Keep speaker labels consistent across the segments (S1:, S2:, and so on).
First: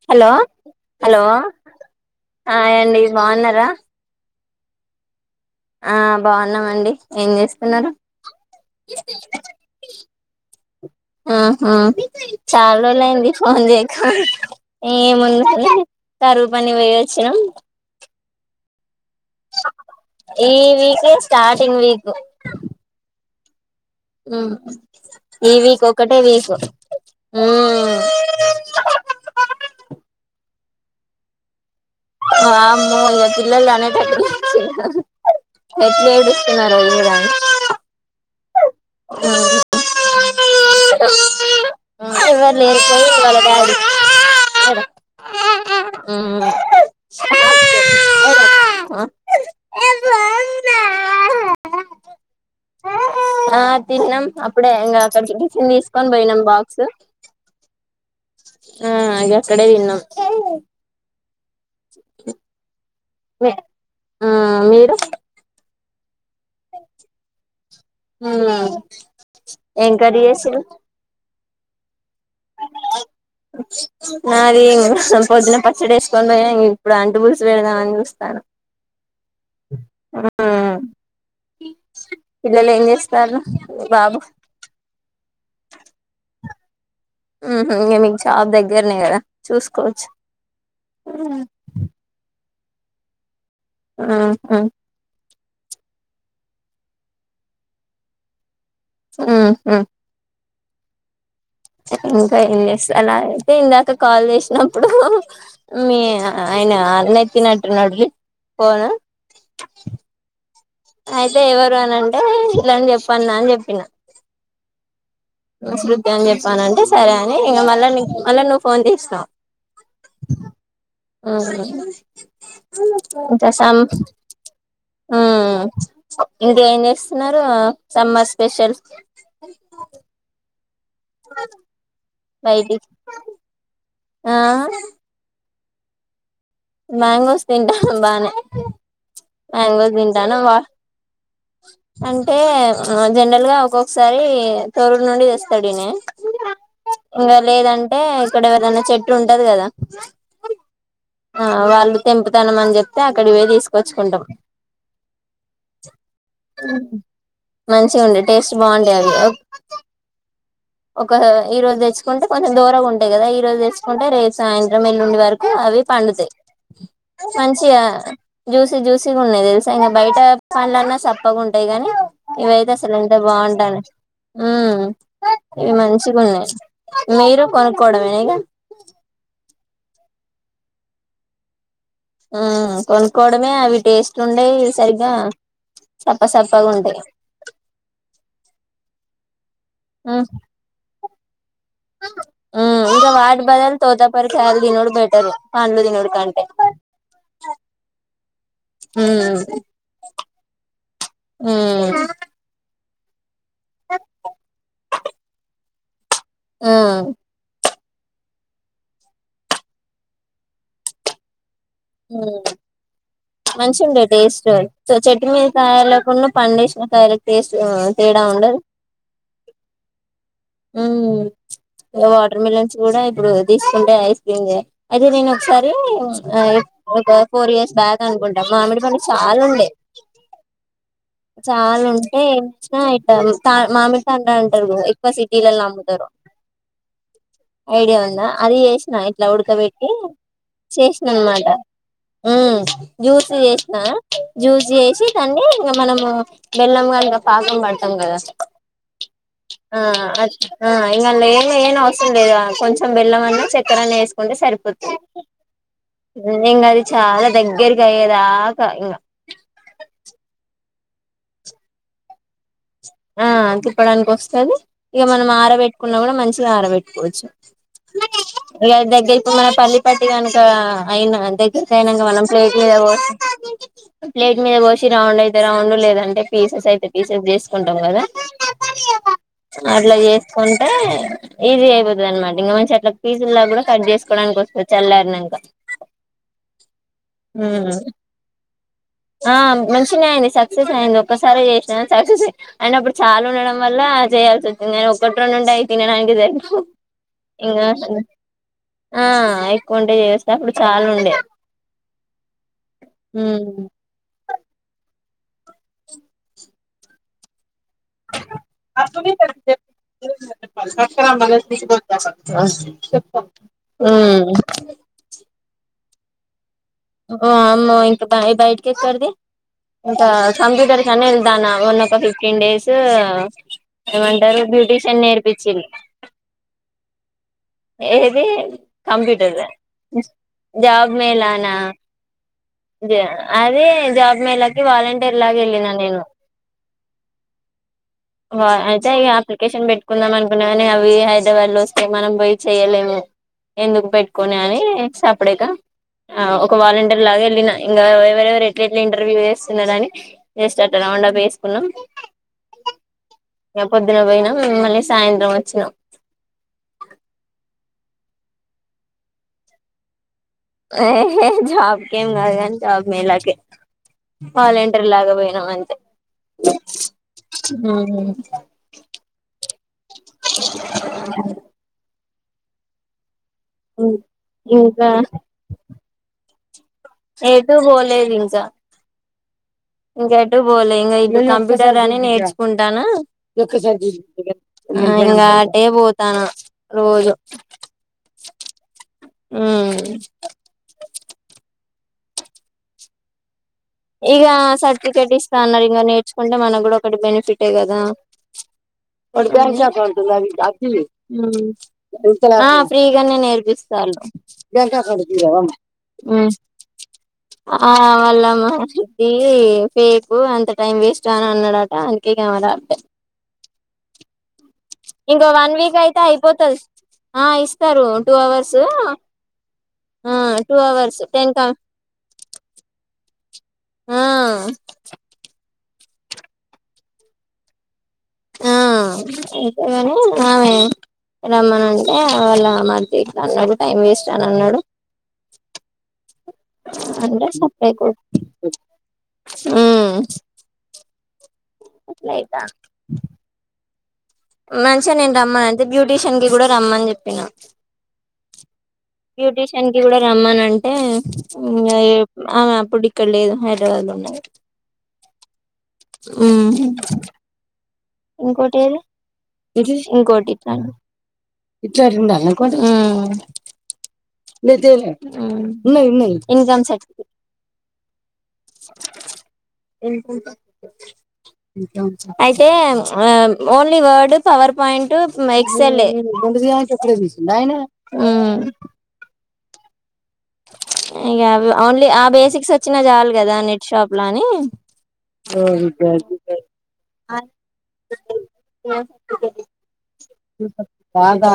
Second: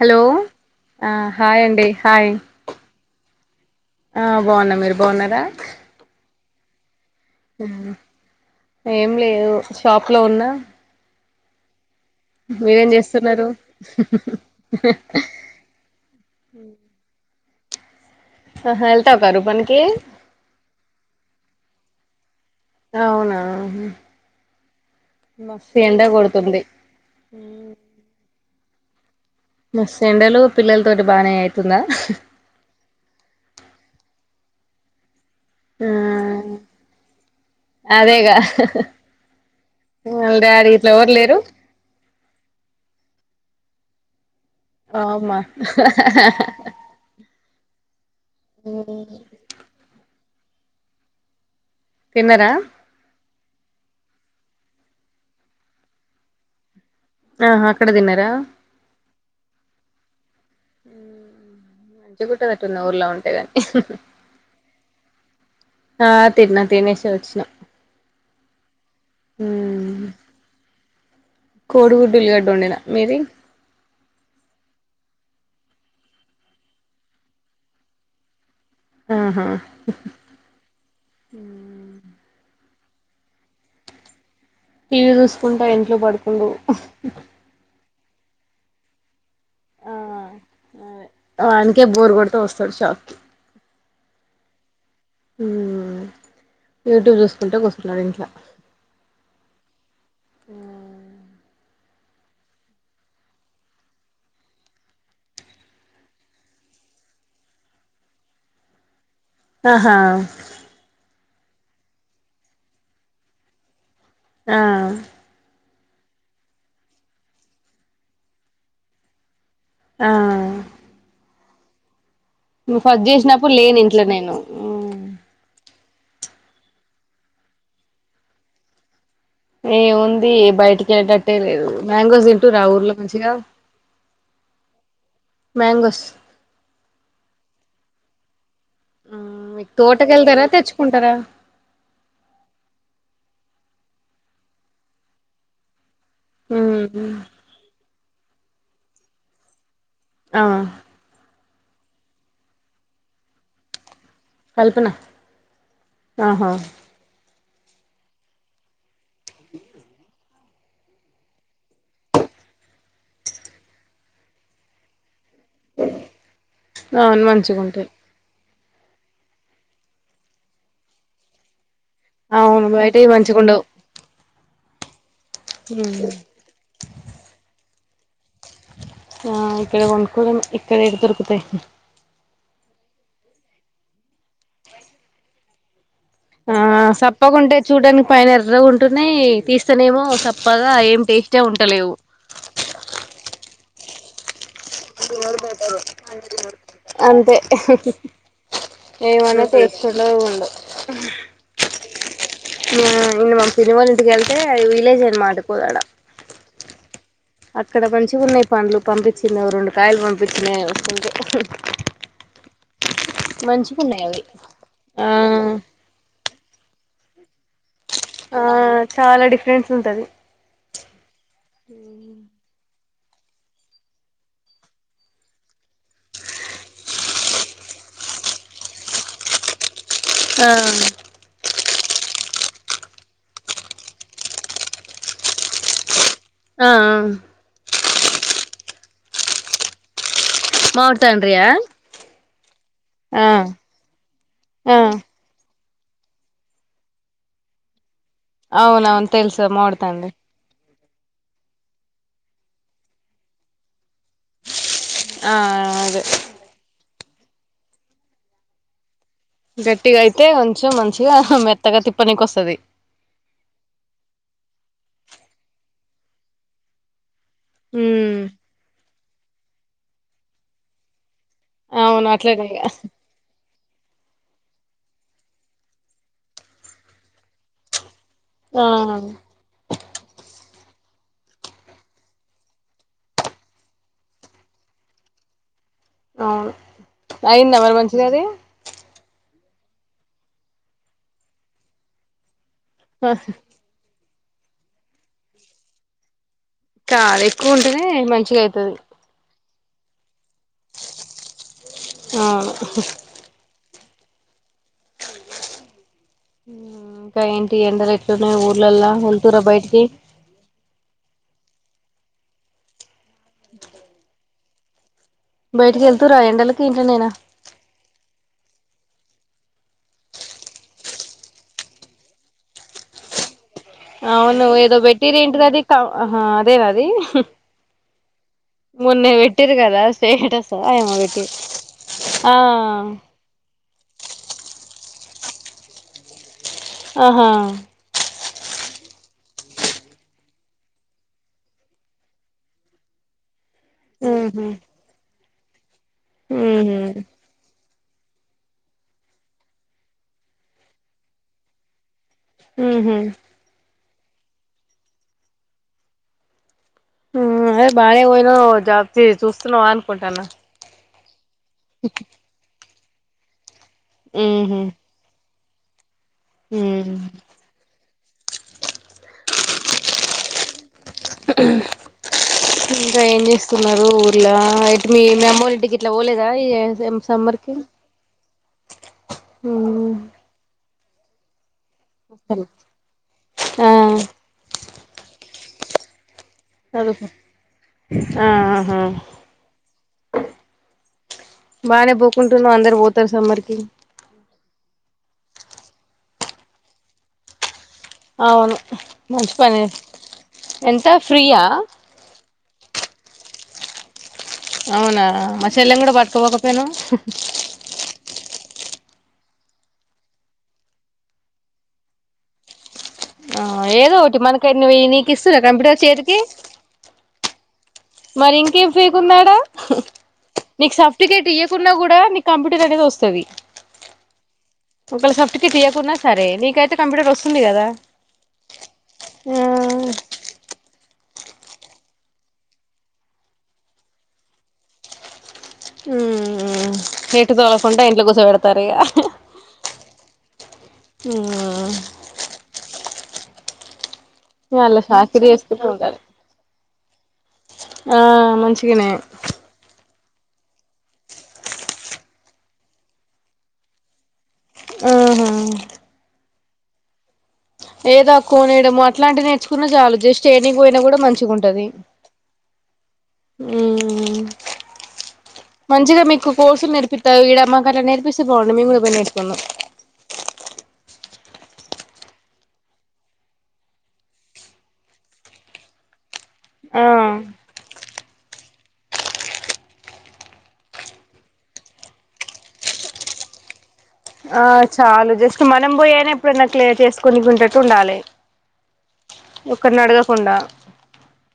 S1: hello ఆ
S2: hello
S1: hi అండి hi
S2: అండి బాగున్నారా
S1: ఆ బాగున్నా మీరు బాగున్నారా
S2: ఆ బాగున్నామండి ఏం
S1: ఉ
S2: చేస్తున్నారు
S1: ఏం లేదు షాప్ లో ఉన్నా
S2: ఆహా చాలా
S1: మీరేం
S2: రోజులు అయింది
S1: చేస్తున్నారు
S2: ఫోన్ చేయక ఏముందు కారువు పని పోయివచ్చినం
S1: ఆహ
S2: ఈ వీకే స్టార్టింగ్ వీక్
S1: అవునా
S2: ఉమ్ ఈ
S1: మస్తు
S2: వీక్
S1: ఎండ
S2: ఒకటే వీక్
S1: కొడుతుంది
S2: ఉమ్మ్ అ
S1: మస్త్ ఎండలు పిల్లలతోటి బానేయయితుందా
S2: వామ్మో పిల్లలు అని తట్టు
S1: ఆ
S2: ఎట్లా ఏడుస్తున్నారు ఇనురా యా ఆ
S1: ముందే అడి
S2: చివరి ఏడ్తది వాళ్ళ డాడీ
S1: అమ్మా
S2: ఉమ్
S1: ఉహు తిన్నారా
S2: ఆ తిన్నాం అప్పుడే ఇంకా అక్కడికి కిచన్ తీసుకొని పోయినాం బాక్స్
S1: ఆహ అక్కడ దిన్నారా
S2: గక్కడే తిన్నం
S1: ఉ మంచి [unintelligible] ఊర్లో ఉంటే
S2: మీ
S1: గని
S2: ఆ మీరు
S1: ఆ తిన్న తినేశే వచ్చిన
S2: అవునా ఏం కర్రీ చేసిర్రు
S1: కోడుగు
S2: నాది పొద్దున పచ్చడేసుకొని పోయిన ఇప్పుడు అంటు పూల్సు పెడదామని చూస్తాన
S1: ఆహా
S2: పిల్లలు ఏం బాబు
S1: టీవీ చూసుకుంటా ఇంట్లో పడుకుండు
S2: ఉహ్ ఇంగా మీక్ షాప్ దగ్గరనే కద
S1: ఆ అదే వానికే బోర్ కొడుతే వస్తాడు షాక్కిి
S2: ఆహ
S1: ఉమ్ యూట్యూబ్ చూసుకుంట కూసున్నాడు ఇంట్ల
S2: సహ
S1: ఆ
S2: ఇంకా ఏంజెస్తున్నారు అయితే ఇందాక కాల్ చేసినప్పుడు మీ ఇనా అలనేత్తినట్టున్నాడు ఫోను
S1: ఆహా
S2: అయితే ఎవరు అనంటే ఇట్లాని చెప్పన్నా అని చెప్పిన
S1: ఆ
S2: శృతి అని చెప్పనంటే సరే అని ఇంక మళ్ళా నీక్ మళ్ళ నువ్వు ఫోన్ చేశినవ్
S1: ఆ
S2: ఆహ
S1: నువ్వు ఫస్ట్ చేసినప్పుడు లేను ఇంట్లో నేను
S2: ఆ ఇంకేం చేస్తున్నారు ఆ సమ్మర్ స్పెషల్
S1: ఏముంది బయటికి ఎల్టట్టే లేదు మ్యాంగోజ్ తింటూరా
S2: బయటికి
S1: ఊర్ల మంచిగా
S2: ఆ
S1: మ్యాంగోస్
S2: మ్యాంగోస్ తింటానం బానే
S1: మీకు
S2: మ్యాంగోస్ తింటనం
S1: తోటకెళ్తారా
S2: వా
S1: తెచ్చుకుంటారా
S2: అంటే ఆ జనరల్ గా ఒక్కొ సారి తోర్రుర్ నుండి తెస్తాడు ఇనే
S1: మ్మ్
S2: ఇంగ లేదంటే ఇక్కడ ఎవరిదన్న చెట్టు ఉంటది కదా
S1: ఆ
S2: ఆ వాళ్ళు తెంపుతనం అని చెప్తే అక్కడికిపోయి తీసుకొచ్చుకుంటాం
S1: కల్పనా ఆహా
S2: మంచిగుండే టేస్ట్ బాగుండేయి అవి ఒక ఈ రోజు తెచ్చుకుంటే కొంచం దోరగా ఉంటాయి కదా ఈ రోజు తెచ్చుకుంటే రేపు సాయంత్రం ఎల్లుండి వార కు అవి పండుతాయి
S1: అవును
S2: మంచిగా
S1: మంచిగుంటాయి
S2: జూసి జూసిగున్నాయి తెలుసా ఇకా బయట పండ్లన్నా సప్పగా ఉంటాయి గానీ
S1: అవును
S2: ఇవైతే అసలు
S1: బయటవి
S2: ఎంత
S1: మంచిగుండవు
S2: బాగుంటా ఉమ్ ఇవి మంచిగున్నాయి మీరు కొనుక్కోవడమేనా ఇగ
S1: ఆ ఇక్కడ కొనుక్కోడమే ఇక్కడ ఏడ దొరుకుతై
S2: ఉ కొనుక్కోవడమే అవి టేస్ట్ ఉండయి సరిగ్గా సప్ప
S1: ఆ
S2: సప్పగా ఉంటాయి
S1: సప్పకుంటే చూడ్డానికి పైన ఎర్రగా ఉంటున్నాయి సనేమో
S2: ఉమ్
S1: సప్పగా ఏం టేస్టే ఉంటలేవు
S2: కోతపర్కాల్
S1: అంతే ఏవన్న చేేస్తుండో ఉండో ఇంగ ఇంగా మా పిన్ని వాళ్ళ ఇంటికి ఎళ్తే విలేజ్ అన్నమాట కోదాడ
S2: ఉమ్మ్
S1: అక్కడ మంచిగున్నాయి పండ్లు పంపించింది రెండు కాయలు పంపించినయి వస్తుంటే
S2: ఉమ్మ్ మంచిగుండే
S1: మంచిగున్నాయి అవి
S2: టేస్టు
S1: ఆ
S2: చెట్టు మీద కాయలకున్న పండేసిన కాయలకు టేస్టు తేడా
S1: ఆ
S2: ఉండదు
S1: చాలా డిఫరెన్స్ ఉంటది
S2: ఉమ్మ్ ఇంగ వాటర్ మిలన్ చూడ ఇప్పుడు తీసుకుంటే ఐస్ క్రీమ్ దే అయితే నేను ఒకసారి ఆ ఒక ఫోర్ ఇయర్స్ బ్యాక్ అనుకుంటా మామిడిపండ్లు చాలా ఉండే
S1: ఆ
S2: చాలా ఉం టే ఇచిన ఇట్ట తా మామిడిపండ్లు అంటారు ఎక్కువ సిటీలలో అమ్ముతారు
S1: ఆఆ
S2: ఐడియా ఉందా అది చేసినా ఇట్లా ఉడకబెట్టి
S1: మామిడి
S2: చేసిన
S1: తండ్రియా
S2: అనమాట ఉమ్మ్
S1: ఆ
S2: జ్యూస్ చేసినా జ్యూస్
S1: ఆ
S2: చేసి దాన్ని ఇంగ మనము బెల్లం గానిక పాకం పడతాం కదా
S1: అవునవును తెలుసు మామిడి
S2: ఆ
S1: తండ్రి
S2: అ ఆ ఇంగ లెయనేయన అవసరం లేదు కొంచెం బెల్లమన్న చక్కరన్న ఎసుకుంటే సరిపోతది
S1: ఆఆ అదే
S2: ఇంగ అది చాలా దగ్గరకి అయ్యేదాకా ఇంగా
S1: గట్టిగా అయితే కొంచెం మంచిగా మెత్తగా తిప్పనికి వస్తాది
S2: ఆ తిప్పడానికి వస్తాది ఇక మనం ఆరబెట్టుకున్నా కూడా మంచిగా ఆరబెట్టుకోవచ్చు ఇగ దగ్గరికి మన పల్లి పట్టి కనుక అయిన దగ్గరికి అయినాక
S1: అవును
S2: మనం
S1: అట్లనే
S2: ప్లేట్
S1: ఇగ
S2: మీద పోసి ప్లేట్ మీద పోసి రౌండ్ అయితే రౌండ్ లేదంటే పీసెస్ అయితే పీసెస్ చేసుకుంటాం కదా
S1: ఆ
S2: అట్లా చేసుకుం టే ఈజీ అయిపోతది అనమాట ఇంకా మంచి అట్లా పీసులాగ కూడా కట్ చేసుకోవడానికి వస్తది చల్లారినంకా
S1: అవును అయిందా మరి మంచిగా అది
S2: ఆ మంచిగనే అయింది సక్సెస్ అయింది ఒక్కసారి చేసిన సక్సెస్ అయిన అప్పుడు చాలు ఉండడం వల్ల చేయాల్సివచ్చింది కానీ ఒకటి రెండు ఉంటే అయి తినడానికే సరి
S1: కాదు ఎక్కువ
S2: ఇంగ
S1: ఉంటేనే మంచిగా అయితది
S2: ఆ కుంటే చేస్తే అప్పుడు చాలా ఉండే
S1: అవును
S2: ఉమ్మ్
S1: ఉమ్మ్ ఇంకా ఎం టి ఎండలు ఎట్లున్నాయి ఊర్లలా వెళ్తురా బయటికి
S2: ఉమ్మ్
S1: బయటికి ఎళ్తుర్రా ఎండలకి ఇంట్లోనేనా
S2: వామ్మో ఇంకా బ బయటికి ఎక్కడది ఇకా కంప్యూటర్ కన్నా వెళ్దానా మొన్న ఒక ఫిఫ్టీన్ డేస్ ఏమంటారు
S1: అవును ఏదో
S2: బ్యూటీషియన్
S1: పెట్టిరు ఎంటిది అది
S2: నేర్పించిల్లు
S1: క అదేనా అది
S2: ఏది
S1: మొన్నే
S2: కంప్యూటర్
S1: పెట్టిరు కదా స్టేటసా ఏమో పెట్టిరు
S2: జా అదే జాబ్ మేలకి వాలంటీర్ లాగా ఎళ్ళిన నేను
S1: ఆహా
S2: వా అయితే ఇగ అప్లికేషన్ పెట్టుకుందాం అనుకున్నా కాని అవి హైదరాబాద్లో వస్తే మనం పోయి చేయ్యలేము ఎందుకు పెట్టుకొని
S1: ఉహు
S2: అని సాప్డేక ఆ ఒక
S1: ఉహు
S2: వాలంటీర్ లాగా ఎళ్ళిన ఇంగా ఎవరెవరు ఎట్లేట్ల ఇంటర్వ్యూ వేస్తున్నాడని జస్ట్ అట్ల రౌండ్ అప్ ఎసుకున్నాం
S1: ఉహు
S2: పొద్దున పోయినం మళ్ళీ సాయంత్రం వచ్చినాం
S1: అదే బానే పోయినవ్ జాబ్తి చూస్తున్నావా అనుకుంటాన్న
S2: యేహే జాబ్కేం కాదుగాని జాబ్ మేలాకే వాలంటీర్ లాగా పోయి న అంతే
S1: హ ఇంకా ఏం చేస్ తున్నారు ఊర్ల ఇయిట్
S2: ఇంకా
S1: మీ అమ్మోలింటికి గిట్లా పోలేదా సమ్మర్ కి
S2: ఎటు వోలేదు ఇంకా ఇంక ఎటు పోలే ఇంకా ఇటు కంప్యూటర్ అని నేర్చుకుంటానా
S1: ఆ
S2: ఇంగ అటె పోతన
S1: అ ఆహా
S2: ఉమ్
S1: బానే పోకుంటున్నావ్ అందరు పోతారు సమ్మర్కి
S2: ఇగ సర్టిఫికేట్ ఇస్త అన్నరు ఇంగా నేర్చుకుంటే మనకు కూడా ఒక్కటి బేనిఫిటె క ద
S1: అవును మంచి పని ఎంత ఫ్రీయా
S2: ఫ్రీగానే నేర్పిస్తాళ్ళు
S1: అవునా మా చెల్లెని కూడా పట్టుకోపోకపోయినావ్
S2: ఆ వాళ్ళమ్మా ఇవ్వి ఫేకు అంత టైం వేస్ట్ అని అన్నాడట అందుకే ఇగ ఆమె రాప్డ్
S1: ఆ ఏదో ఒటి మనకైనవి నీకు
S2: ఇంకో
S1: ఇస్తురా
S2: వన్ వీక్
S1: కంప్యూటర్
S2: అయితే
S1: చేతికి
S2: అయిపోతది ఆ ఇస్తారు టూ
S1: మరి
S2: అవర్స్
S1: ఇంకేం ఫేక్ ఉంది అడ
S2: ఆ టూ
S1: నీకు
S2: అవర్స్
S1: సాఫ్టికేట్
S2: టెన్ కా
S1: ఇయ్యాకున్న కూడా నీకు కంప్యూటర్ అనేది వస్తు తది
S2: ఆ
S1: ఒకళ సాఫ్టికేట్ ఇయ్యాకున్నా సరే నీకైతే కంప్యూటర్ వస్తుంది కదా
S2: ఆ
S1: ఆ
S2: ఇంకేవను ఆమె రమ్మని అంటే వాళ్ళ మరిది ఇట్ల అన్నాడు టైం వేస్ట్ అని అన్నాడు
S1: ఉ
S2: అంటే
S1: ఎటు
S2: సప్లై
S1: తోలకుండా
S2: కూ
S1: ఇంట్లో కూర్చోబెడతారు ఇగ
S2: అట్లాయితా
S1: వాళ్ళ
S2: మంచిగా నేను
S1: చాకిరీ
S2: రమ్మను అంటే
S1: చేసుకుంటూ ఉంటారు
S2: బ్యూటీషియన్ కి కూడా రమ్మని చెప్పినా
S1: ఆ మంచిగనే
S2: బ్యూటీషియన్ కి కూడా రమ్మనంటే ఇంగ ఆమె అప్పుడు ఇక్కడ లేదు హైదరాబాద్ ల ఉన్నది
S1: ఆహా
S2: ఉహు
S1: ఏదా కొనేయడము అట్లాంటి నేర్చుకున్నా
S2: ఏది
S1: చాలు జస్ట్
S2: ఇంకోటి ఇట్లా
S1: ఎనికి పోయినా కూడా మంచిగా ఉంటది
S2: ఇట్లాంటి ఉండాలి అనుకోండి ఇన్నది
S1: మంచిగా
S2: ఉన్నది
S1: మీకు
S2: ఇన్కమ్
S1: కోర్సులు
S2: సర్టిఫికేట్
S1: నేరుపిత ఇడమా మాకట్ల నేర్పిస్తే బాగుండు మేం గూడ బోయి నేర్చుకుందుం
S2: వినుకుంట అత్తు అయితే ఓన్లీ వర్డ్ పవర్ పాయింట్ ఎక్సెలే బధ అ
S1: ఆ
S2: చపడ బసిన్నాయ ఇగా అవ్వి ఓన్లీ ఆ బేసిక్స్ వచ్చినా చాలు కదా నె షాపు లాని
S1: ఆ చాలు జస్ట్ మనం పోయైనా ఎప్పుడైనా క్లియర్ చేసుకొనికుంటట్టు ఉండాలి ఒకరిని అడగకుండా
S2: బాగా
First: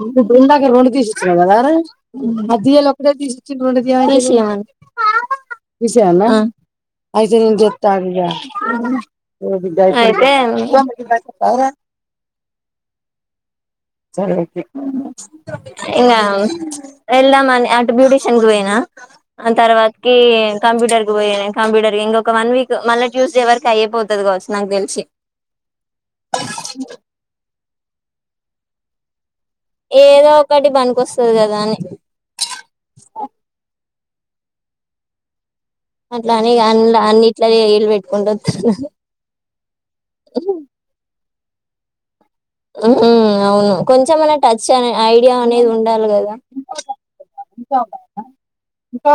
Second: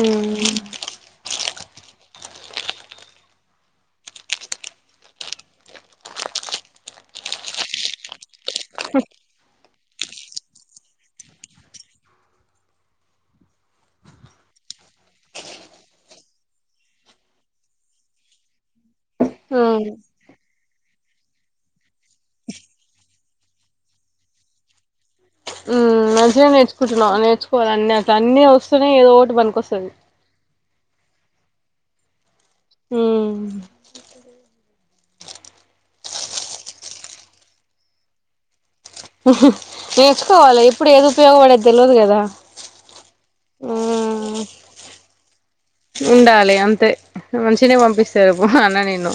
S1: మ్మ్
S2: ఇందాకే రొండు తీసిచినవు కదర తీసియమను అయితే నిన్ జేప్త ఆగు ఇగా అయితే ఇంగ వెళ్దామని అటు బ్యూటీషియన్ కి పోయినా తర్వాతకి కంప్యూటర్ కి పోయి కంప్యూటర్ ఇంకొక వన్ వీక్ మళ్ళీ ట్యూస్డే వరకు అయ్యే పోతది కావచ్చు నాకు తెలిసి
S1: ఉమ్ మంచిగానే నేర్చుకుంటున్నావు నేర్చుకోవాల అన్ని అట్ అన్నీ వస్తున్నాయి ఏదో ఒకటి పనికొస్తది
S2: ఏదో ఒకటి పనికికొస్తది కదా అని
S1: ఉమ్
S2: అట్లా అనే అందు అన్ని ఇట్ల ఏల్బట్కుం వతున
S1: నేర్చుకోవాలి ఇప్పుడు ఎప్పుడు ఏది ఉపయోగపడేది తెలియదు కదా
S2: ఉహు అవును కొంచెం అన
S1: మ్మ్
S2: టచ్ అనే ఐడియా అనేది ఉండాలి కదా
S1: మంచినే పంపిస్తారు అన్న నేను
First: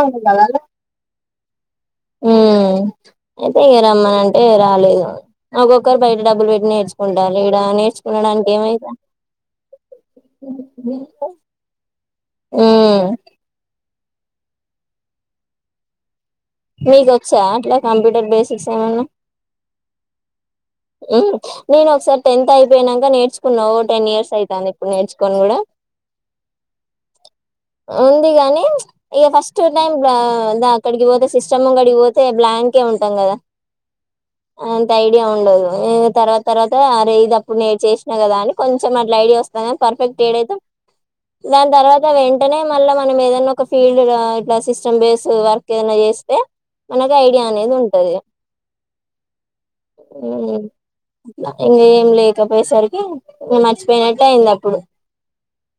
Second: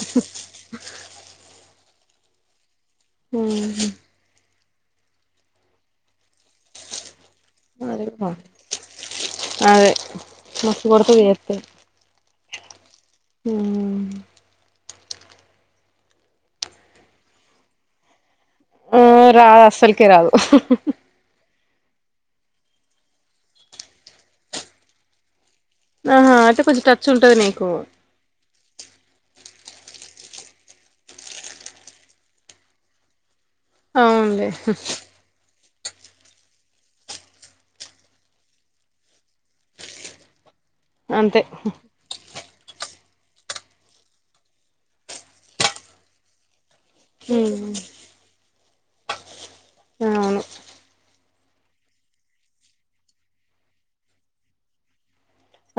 S2: ఉమ్ అయితే రమ్మని అంటే రాలేదు ఒక్కొక్కరు బయట డబ్బులు పెట్టి నేర్చుకుంట రూ ఇడ
S1: మ్మ్
S2: నేర్చుకున్నాడానికి ఏమైతది
S1: అదే అ
S2: మీకు వచ్చ అట్లా కంప్యూటర్ బేస్
S1: ఆ రాదు అస్సలకి రాదు
S2: నేను ఒకసారి టెన్త్ అయిపోయినాక నేర్చుకున్నా ఓ టెన్ ఇయర్స్ అవుతది ఇప్పుడు నేర్చుకోని కూడా
S1: ఆహా అయితే కొంచెం టచ్ ఉంటది నీకు
S2: ఉంది కాగానీ ఇగ టూ టైమ్ అక్కడికి పోతే సిస్టమ్ ముంగడికి పోతే బ్లాంకే ఉంటాం కదా
S1: అవునులే
S2: అంత ఐడియా ఉండదు తర్వాత తర్వాత అరే ఇది అప్పుడు నేను చేసినా కదా అని కొంచెం అట్లా ఐడియా వస్తంది పర్ఫెక్ట్ ఏడ అయితే
S1: అంతే
S2: దాని తర్వాత వెంటనే మళ్ళా మనం ఏదన్నా ఒక ఫీల్డ్ లా సిస్టమ్ బేస్ వర్క్ ఏదైనా చేస్తే మనకు ఐడియా అనేది ఉంటది
S1: అవును
S2: ఇంక ఏం లేకపోయేసరికి ఇగ మర్చిపోయినట్టు అయింది అప్పుడు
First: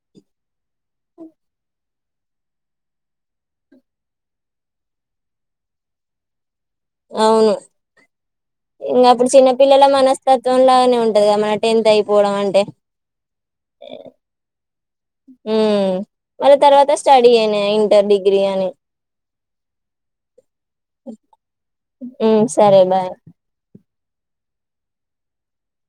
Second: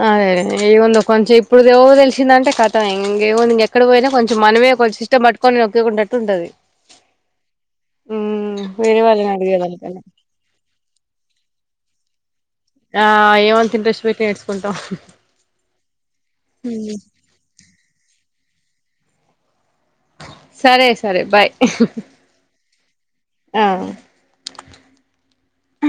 S1: అదే అదే ఏం ఉంది కొంచెం ఇప్పుడు దొ వచ్చింద అంటే కథం ఇంకేముంది ఇంక ఎక్కడకి పోయినా కొంచం మనమే కొంచెం సిస్టం పట్టుకోని నొక్కేకున్నట్టు ఉంటది
S2: అవును
S1: మ్మ్ వేరే
S2: ఇంకా అప్పుడు
S1: వాళ్ళని
S2: చిన్న పిల్లల
S1: అడిగేదానికన్నా
S2: మనస్తత్వం లనే ఉంటది కదా మన టెన్త్ అయిపోవడం అంటే
S1: ఆ ఏ మంత ఇంట్రెస్ట్ పెట్టి నేర్చుకుంటాం
S2: ఉమ్ మళ్ళ తర్వాత స్టడీ అనయే ఇంటర్ డిగ్రీ అని
S1: సరే సరే బాయ్
S2: ఉమ్ సరే బాయ్
S1: ఆ అ